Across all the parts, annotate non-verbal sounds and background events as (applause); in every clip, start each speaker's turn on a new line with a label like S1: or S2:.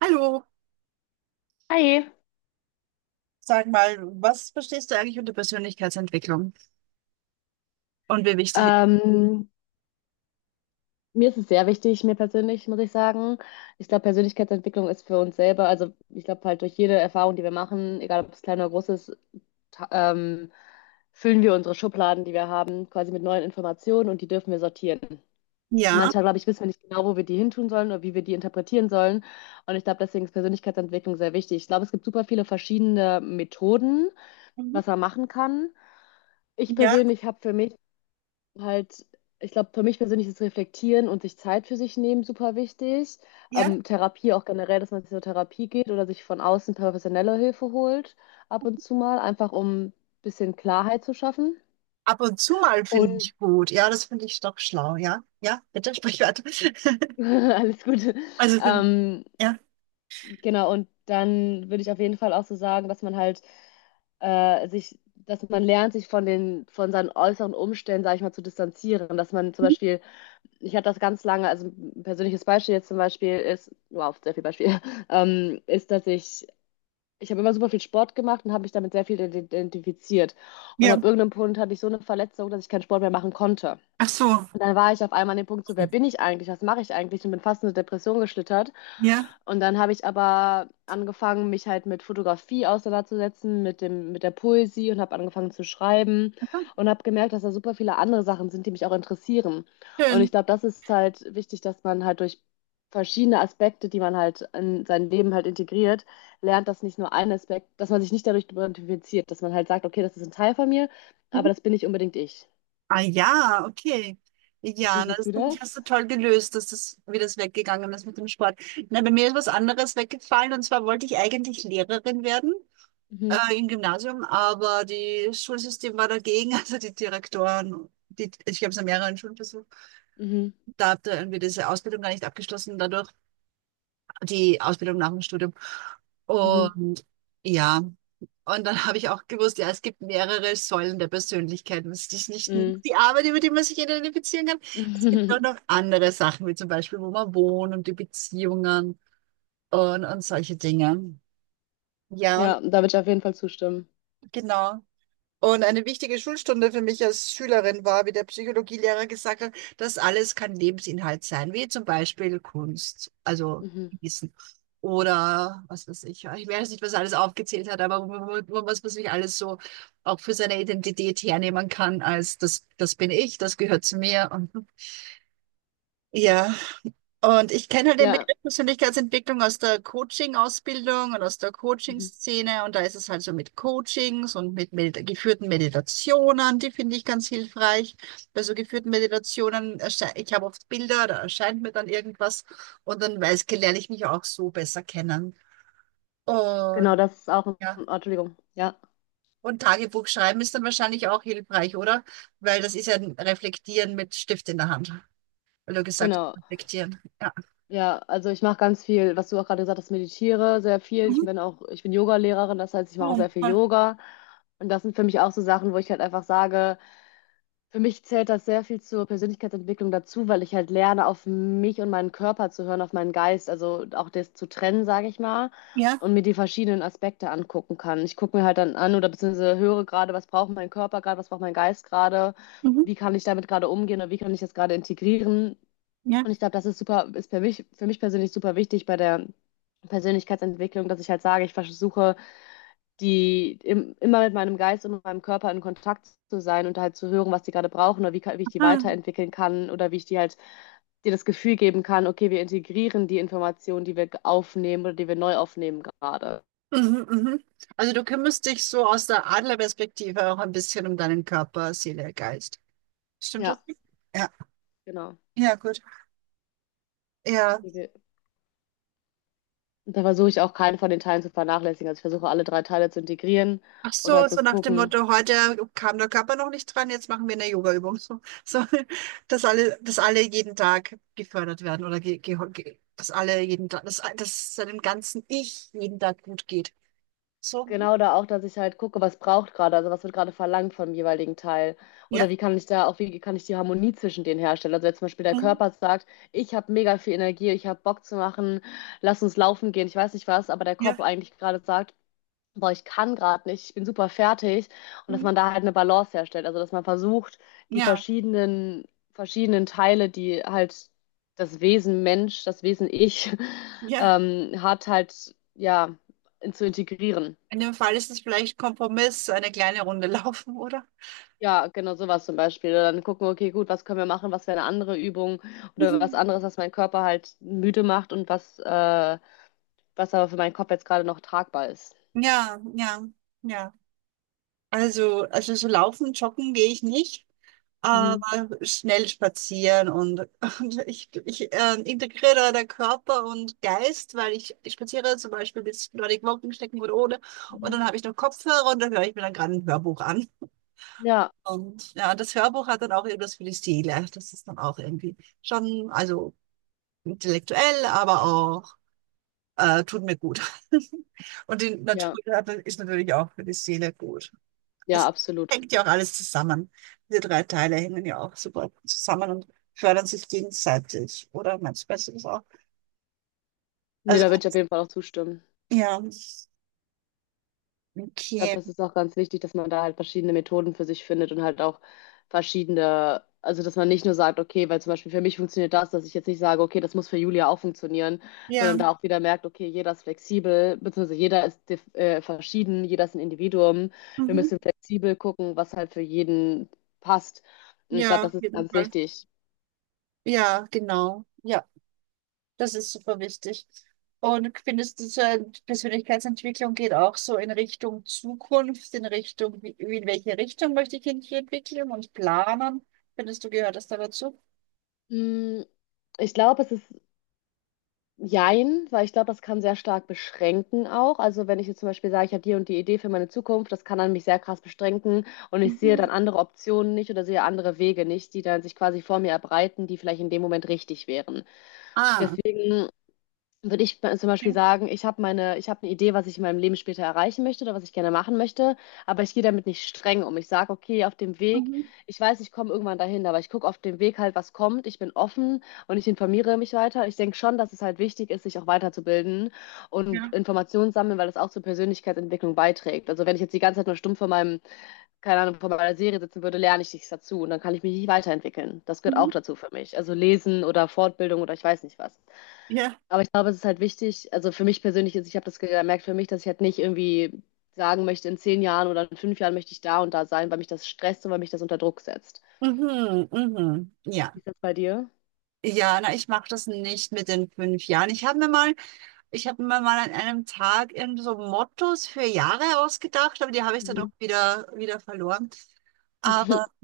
S1: Hallo,
S2: Hi,
S1: sag mal, was verstehst du eigentlich unter Persönlichkeitsentwicklung und wie wichtig?
S2: ähm, mir ist es sehr wichtig, mir persönlich, muss ich sagen. Ich glaube, Persönlichkeitsentwicklung ist für uns selber, also ich glaube halt durch jede Erfahrung, die wir machen, egal ob es klein oder groß ist, ta- ähm, füllen wir unsere Schubladen, die wir haben, quasi mit neuen Informationen und die dürfen wir sortieren. Und
S1: Ja,
S2: manchmal, glaube ich, wissen wir nicht genau, wo wir die hintun sollen oder wie wir die interpretieren sollen. Und ich glaube, deswegen ist Persönlichkeitsentwicklung sehr wichtig. Ich glaube, es gibt super viele verschiedene Methoden,
S1: mhm,
S2: was man machen kann. Ich
S1: ja,
S2: persönlich habe für mich halt, ich glaube, für mich persönlich ist Reflektieren und sich Zeit für sich nehmen super wichtig.
S1: ja.
S2: Therapie auch generell, dass man zur Therapie geht oder sich von außen professionelle Hilfe holt, ab und zu mal, einfach um ein bisschen Klarheit zu schaffen.
S1: Ab und zu mal finde
S2: Und
S1: ich gut. Ja, das finde ich doch schlau. Ja, ja, bitte sprich weiter. (laughs)
S2: (laughs) alles Gute.
S1: Also,
S2: Ähm,
S1: ja.
S2: genau, und dann würde ich auf jeden Fall auch so sagen, dass man halt dass man lernt, sich von von seinen äußeren Umständen, sag ich mal, zu distanzieren. Dass man zum
S1: Mhm.
S2: Beispiel ich hatte das ganz lange, also ein persönliches Beispiel jetzt zum Beispiel ist, wow, sehr viel Beispiel, (laughs) ähm, ist, dass ich, ich habe immer super viel Sport gemacht und habe mich damit sehr viel identifiziert. Und ab
S1: Ja.
S2: irgendeinem Punkt hatte ich so eine Verletzung, dass ich keinen Sport mehr machen konnte.
S1: Ach so.
S2: Und dann war ich auf einmal an dem Punkt so, wer bin ich eigentlich? Was mache ich eigentlich? Und bin fast in eine Depression geschlittert.
S1: Ja.
S2: Und dann habe ich aber angefangen, mich halt mit Fotografie auseinanderzusetzen, mit der Poesie und habe angefangen zu schreiben
S1: Ach so.
S2: und habe gemerkt, dass da super viele andere Sachen sind, die mich auch interessieren. Und ich
S1: Schön.
S2: glaube, das ist halt wichtig, dass man halt durch verschiedene Aspekte, die man halt in sein Leben halt integriert, lernt, dass nicht nur ein Aspekt, dass man sich nicht dadurch identifiziert, dass man halt sagt, okay, das ist ein Teil von mir,
S1: Mhm.
S2: aber das bin nicht unbedingt ich.
S1: Ah ja, okay.
S2: Wie
S1: Ja, na,
S2: siehst
S1: das
S2: du
S1: finde ich hast du
S2: das?
S1: toll gelöst, dass das, wie das weggegangen ist mit dem Sport. Na, bei mir ist was anderes weggefallen und zwar wollte ich eigentlich Lehrerin werden, im Gymnasium, aber das Schulsystem war dagegen, (laughs) also die Direktoren. Die, ich habe es an mehreren Schulen versucht.
S2: Mhm.
S1: Da habt ihr irgendwie diese Ausbildung gar nicht abgeschlossen, dadurch die Ausbildung nach dem Studium.
S2: Mhm.
S1: Und ja, und dann habe ich auch gewusst, ja, es gibt mehrere Säulen der Persönlichkeit. Es ist nicht nur
S2: Mhm.
S1: die Arbeit, über die man sich identifizieren kann. Es gibt auch noch
S2: (laughs)
S1: andere Sachen, wie zum Beispiel, wo man wohnt und die Beziehungen und solche Dinge. Ja, und
S2: Ja, da würde ich auf jeden Fall zustimmen.
S1: genau. Und eine wichtige Schulstunde für mich als Schülerin war, wie der Psychologielehrer gesagt hat, das alles kann Lebensinhalt sein, wie zum Beispiel Kunst, also
S2: Mhm.
S1: Wissen. Oder was weiß ich, ich weiß nicht, was er alles aufgezählt hat, aber was man sich alles so auch für seine Identität hernehmen kann, als das, das bin ich, das gehört zu mir. Und ja. Und ich kenne halt den
S2: Ja,
S1: Begriff Persönlichkeitsentwicklung aus der Coaching-Ausbildung und aus der
S2: mhm.
S1: Coaching-Szene. Und da ist es halt so mit Coachings und mit Medi geführten Meditationen, die finde ich ganz hilfreich. Bei so geführten Meditationen, ich habe oft Bilder, da erscheint mir dann irgendwas und dann lerne ich mich auch so besser kennen. Und
S2: Genau, das ist oh,
S1: ja,
S2: Entschuldigung, ja,
S1: und Tagebuch schreiben ist dann wahrscheinlich auch hilfreich, oder? Weil das ist ja ein Reflektieren mit Stift in der Hand, weil du gesagt
S2: genau.
S1: hast, reflektieren. Ja.
S2: Ja, also ich mache ganz viel, was du auch gerade gesagt hast, meditiere sehr viel.
S1: Mhm.
S2: Ich bin Yoga-Lehrerin, das heißt, ich mache auch
S1: Oh,
S2: sehr viel
S1: voll.
S2: Yoga. Und das sind für mich auch so Sachen, wo ich halt einfach sage, für mich zählt das sehr viel zur Persönlichkeitsentwicklung dazu, weil ich halt lerne, auf mich und meinen Körper zu hören, auf meinen Geist, also auch das zu trennen, sage ich mal,
S1: Ja.
S2: und mir die verschiedenen Aspekte angucken kann. Ich gucke mir halt dann an oder beziehungsweise höre gerade, was braucht mein Körper gerade, was braucht mein Geist gerade,
S1: Mhm.
S2: wie kann ich damit gerade umgehen oder wie kann ich das gerade integrieren.
S1: Ja.
S2: Und ich glaube, das ist super, ist für mich persönlich super wichtig bei der Persönlichkeitsentwicklung, dass ich halt sage, ich versuche immer mit meinem Geist und mit meinem Körper in Kontakt zu sein und halt zu hören, was die gerade brauchen oder wie ich die
S1: Ah.
S2: weiterentwickeln kann oder wie ich die halt dir das Gefühl geben kann, okay, wir integrieren die Informationen, die wir aufnehmen oder die wir neu aufnehmen gerade.
S1: Mhm, mhm. Also du kümmerst dich so aus der Adlerperspektive auch ein bisschen um deinen Körper, Seele, Geist. Stimmt das?
S2: Ja,
S1: Ja,
S2: genau.
S1: ja, gut. Ja.
S2: Die wir- und Da versuche ich auch keinen von den Teilen zu vernachlässigen. Also ich versuche alle drei Teile zu integrieren
S1: Ach
S2: und halt
S1: so,
S2: zu
S1: so nach dem
S2: gucken,
S1: Motto, heute kam der Körper noch nicht dran, jetzt machen wir eine Yoga-Übung. So, so, dass alle jeden Tag gefördert werden oder dass alle jeden Tag, dass seinem ganzen Ich jeden Tag gut geht. So,
S2: genau da auch, dass ich halt gucke, was braucht gerade, also was wird gerade verlangt vom jeweiligen Teil.
S1: ja,
S2: Oder wie kann ich da auch, wie kann ich die Harmonie zwischen denen herstellen? Also wenn zum Beispiel der
S1: mhm,
S2: Körper sagt, ich habe mega viel Energie, ich habe Bock zu machen, lass uns laufen gehen, ich weiß nicht was, aber der
S1: ja,
S2: Kopf eigentlich gerade sagt, boah, ich kann gerade nicht, ich bin super fertig. Und dass
S1: mhm,
S2: man da halt eine Balance herstellt. Also dass man versucht, die
S1: ja,
S2: verschiedenen, verschiedenen Teile, die halt das Wesen Mensch, das Wesen Ich, (laughs)
S1: ja.
S2: hat halt, ja, zu integrieren.
S1: In dem Fall ist es vielleicht Kompromiss, eine kleine Runde (laughs) laufen, oder?
S2: Ja, genau sowas zum Beispiel. Oder dann gucken, okay, gut, was können wir machen? Was wäre eine andere Übung oder was
S1: Mhm.
S2: anderes, was meinen Körper halt müde macht und was aber für meinen Kopf jetzt gerade noch tragbar ist.
S1: Ja, ja, ja. Also, so laufen, joggen gehe ich nicht,
S2: Mhm.
S1: aber schnell spazieren und, (laughs) und ich, integriere da der Körper und Geist, weil ich spaziere zum Beispiel bis Nordic Walking stecken oder ohne und
S2: Mhm.
S1: dann habe ich noch Kopfhörer und dann höre ich mir dann gerade ein Hörbuch an.
S2: Ja,
S1: Und ja, das Hörbuch hat dann auch irgendwas für die Seele. Das ist dann auch irgendwie schon, also intellektuell, aber auch tut mir gut. (laughs) Und die
S2: ja,
S1: Natur ist natürlich auch für die Seele gut.
S2: ja,
S1: Es
S2: absolut.
S1: hängt ja auch alles zusammen. Diese drei Teile hängen ja auch super zusammen und fördern sich gegenseitig. Oder meinst du besser das auch?
S2: Nee,
S1: Also,
S2: da würde ich auf jeden Fall auch zustimmen.
S1: ja,
S2: Ich glaube,
S1: okay.
S2: das ist auch ganz wichtig, dass man da halt verschiedene Methoden für sich findet und halt auch verschiedene, also dass man nicht nur sagt, okay, weil zum Beispiel für mich funktioniert das, dass ich jetzt nicht sage, okay, das muss für Julia auch funktionieren,
S1: Ja,
S2: sondern da auch wieder merkt, okay, jeder ist flexibel, beziehungsweise jeder ist verschieden, jeder ist ein Individuum. Wir
S1: mhm.
S2: müssen flexibel gucken, was halt für jeden passt. Und ich glaube,
S1: Ja, auf
S2: das ist
S1: jeden
S2: ganz
S1: Fall.
S2: wichtig.
S1: Ja, genau. Ja. Das ist super wichtig. Und findest du, so eine Persönlichkeitsentwicklung geht auch so in Richtung Zukunft, in Richtung, in welche Richtung möchte ich mich entwickeln und planen? Findest du, gehört das da dazu?
S2: Mm, Ich glaube, es ist jein, weil ich glaube, das kann sehr stark beschränken auch. Also wenn ich jetzt zum Beispiel sage, ich habe die und die Idee für meine Zukunft, das kann dann mich sehr krass beschränken und ich sehe
S1: Mhm.
S2: dann andere Optionen nicht oder sehe andere Wege nicht, die dann sich quasi vor mir erbreiten, die vielleicht in dem Moment richtig wären.
S1: Ah,
S2: Deswegen würde ich zum
S1: okay.
S2: Beispiel sagen, ich habe eine Idee, was ich in meinem Leben später erreichen möchte oder was ich gerne machen möchte, aber ich gehe damit nicht streng um. Ich sage, okay, auf dem Weg,
S1: Mhm.
S2: ich weiß, ich komme irgendwann dahin, aber ich gucke auf dem Weg halt, was kommt. Ich bin offen und ich informiere mich weiter. Ich denke schon, dass es halt wichtig ist, sich auch weiterzubilden und
S1: Ja.
S2: Informationen sammeln, weil das auch zur Persönlichkeitsentwicklung beiträgt. Also wenn ich jetzt die ganze Zeit nur stumpf keine Ahnung, vor meiner Serie sitzen würde, lerne ich nichts dazu und dann kann ich mich nicht weiterentwickeln. Das gehört
S1: Mhm.
S2: auch dazu für mich. Also lesen oder Fortbildung oder ich weiß nicht was.
S1: Ja.
S2: Aber ich glaube, es ist halt wichtig, also für mich persönlich ist, ich habe das gemerkt für mich, dass ich halt nicht irgendwie sagen möchte, in 10 Jahren oder in 5 Jahren möchte ich da und da sein, weil mich das stresst und weil mich das unter Druck setzt.
S1: Mhm. Mhm. Ja.
S2: Wie ist das bei dir?
S1: Ja, na, ich mache das nicht mit den 5 Jahren. Ich habe mir mal an einem Tag irgendwie so Mottos für Jahre ausgedacht, aber die habe ich dann auch
S2: Mhm.
S1: wieder verloren. Aber
S2: (laughs)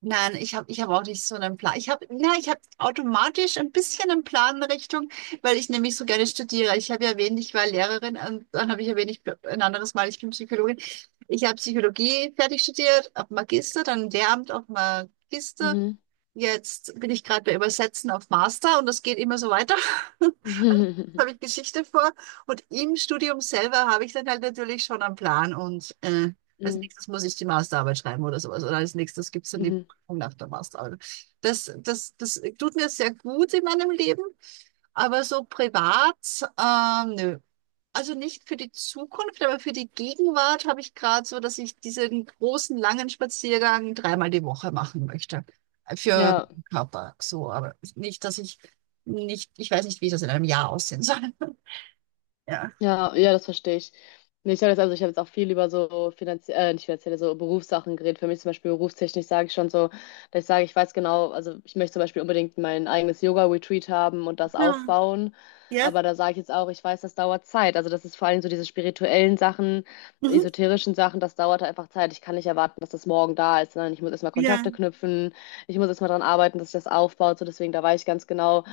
S1: Nein, ich habe ich hab auch nicht so einen Plan. Ich habe automatisch ein bisschen einen Plan in Richtung, weil ich nämlich so gerne studiere. Ich habe ja erwähnt, ich war Lehrerin und dann habe ich erwähnt, ich bin ein anderes Mal, ich bin Psychologin. Ich habe Psychologie fertig studiert, auf Magister, dann im Lehramt auf Magister.
S2: Mhm.
S1: Jetzt bin ich gerade bei Übersetzen auf Master und das geht immer so weiter. (laughs)
S2: (laughs) Mhm.
S1: habe ich Geschichte vor und im Studium selber habe ich dann halt natürlich schon einen Plan und als
S2: Mhm.
S1: nächstes muss ich die Masterarbeit schreiben oder sowas oder als nächstes gibt es dann die
S2: Mhm.
S1: Prüfung nach der Masterarbeit. Das tut mir sehr gut in meinem Leben, aber so privat, nö. Also nicht für die Zukunft, aber für die Gegenwart habe ich gerade so, dass ich diesen großen, langen Spaziergang dreimal die Woche machen möchte. Für
S2: Ja.
S1: den Körper so, aber nicht, dass ich nicht, ich weiß nicht, wie das in einem Jahr aussehen soll. Ja.
S2: Ja, das verstehe ich. Nee, ich sage jetzt also, ich habe jetzt auch viel über so nicht finanzielle, so Berufssachen geredet. Für mich zum Beispiel berufstechnisch sage ich schon so, dass ich sage, ich weiß genau, also ich möchte zum Beispiel unbedingt mein eigenes Yoga-Retreat haben und das
S1: Ja.
S2: aufbauen.
S1: Ja.
S2: Aber da sage ich jetzt auch, ich weiß, das dauert Zeit. Also das ist vor allem so diese spirituellen Sachen,
S1: Mhm.
S2: esoterischen Sachen, das dauert einfach Zeit. Ich kann nicht erwarten, dass das morgen da ist, sondern ich muss erstmal
S1: Ja.
S2: Kontakte knüpfen, ich muss erstmal dran arbeiten, dass ich das aufbaut. So deswegen, da weiß ich ganz genau.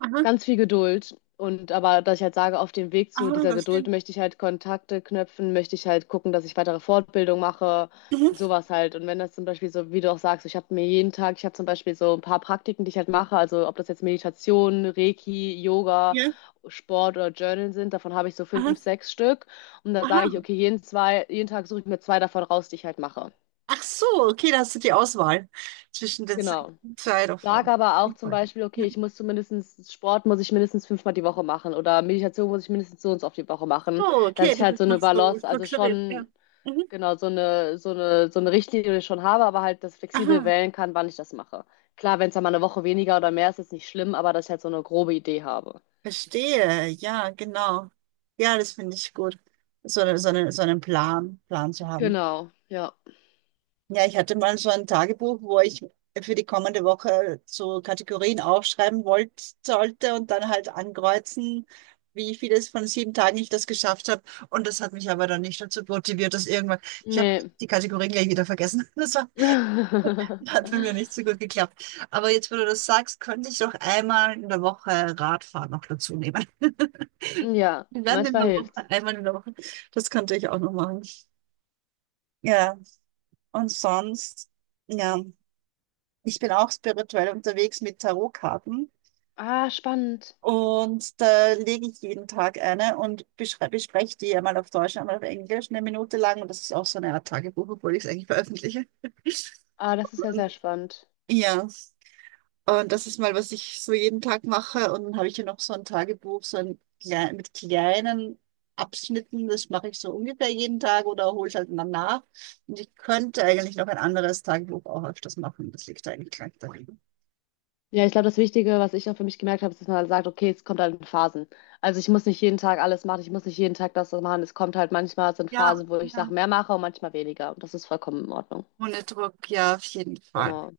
S1: Aha.
S2: Ganz viel Geduld. Und aber, dass ich halt sage, auf dem Weg zu
S1: Aha,
S2: dieser
S1: was
S2: Geduld
S1: denn?
S2: möchte ich halt Kontakte knüpfen, möchte ich halt gucken, dass ich weitere Fortbildung mache,
S1: Mhm.
S2: sowas halt. Und wenn das zum Beispiel so, wie du auch sagst, ich habe mir jeden Tag, ich habe zum Beispiel so ein paar Praktiken, die ich halt mache, also ob das jetzt Meditation, Reiki, Yoga,
S1: Ja.
S2: Sport oder Journal sind, davon habe ich so
S1: Aha.
S2: fünf, sechs Stück. Und da sage ich,
S1: Aha.
S2: okay, jeden Tag suche ich mir zwei davon raus, die ich halt mache.
S1: Ach so, okay, da hast du die Auswahl zwischen den
S2: Genau.
S1: zwei
S2: Sag
S1: davon.
S2: aber auch
S1: Ich
S2: zum
S1: wollte-
S2: Beispiel, okay,
S1: Ja.
S2: ich muss zumindest Sport muss ich mindestens 5-mal die Woche machen oder Meditation muss ich mindestens so und so oft die Woche machen,
S1: Oh, okay,
S2: dass ich
S1: das
S2: halt so
S1: ist
S2: eine
S1: noch so
S2: Balance, also
S1: strukturiert. Ja.
S2: schon
S1: Mhm.
S2: genau so eine Richtlinie schon habe, aber halt das flexibel
S1: Aha.
S2: wählen kann, wann ich das mache. Klar, wenn es dann mal eine Woche weniger oder mehr ist, ist nicht schlimm, aber dass ich halt so eine grobe Idee habe.
S1: Verstehe. Ja, genau. Ja, das finde ich gut. So, so einen Plan zu haben.
S2: Genau, ja.
S1: Ja, ich hatte mal so ein Tagebuch, wo ich für die kommende Woche so Kategorien aufschreiben wollte, sollte und dann halt ankreuzen, wie vieles von 7 Tagen ich das geschafft habe. Und das hat mich aber dann nicht dazu motiviert, dass irgendwann, ich habe
S2: Nee.
S1: die Kategorien gleich wieder vergessen. (laughs) Hat bei mir
S2: (laughs)
S1: nicht so gut geklappt. Aber jetzt, wo du das sagst, könnte ich doch einmal in der Woche Radfahren noch dazu nehmen. (laughs)
S2: Ja,
S1: Wir werden in
S2: manchmal
S1: der Woche,
S2: hilft.
S1: einmal in der Woche. Das könnte ich auch noch machen. Ja, und sonst, ja. Ich bin auch spirituell unterwegs mit Tarotkarten
S2: Ah, spannend.
S1: und da lege ich jeden Tag eine und bespreche die einmal auf Deutsch, einmal auf Englisch, eine Minute lang. Und das ist auch so eine Art Tagebuch, obwohl ich es eigentlich veröffentliche. (laughs)
S2: Ah, das ist ja
S1: Und,
S2: sehr spannend.
S1: ja, und das ist mal, was ich so jeden Tag mache. Und dann habe ich hier noch so ein Tagebuch, so ein mit kleinen Abschnitten. Das mache ich so ungefähr jeden Tag oder hole es halt dann nach. Und ich könnte eigentlich noch ein anderes Tagebuch auch öfters machen. Das liegt eigentlich gleich dahin.
S2: Ja, ich glaube, das Wichtige, was ich auch für mich gemerkt habe, ist, dass man halt sagt, okay, es kommt halt in Phasen. Also ich muss nicht jeden Tag alles machen, ich muss nicht jeden Tag das machen. Es kommt halt manchmal, es sind
S1: Ja,
S2: Phasen, wo ich
S1: ja.
S2: Sachen mehr mache und manchmal weniger. Und das ist vollkommen in Ordnung.
S1: Ohne Druck, ja, auf jeden Fall.
S2: Genau.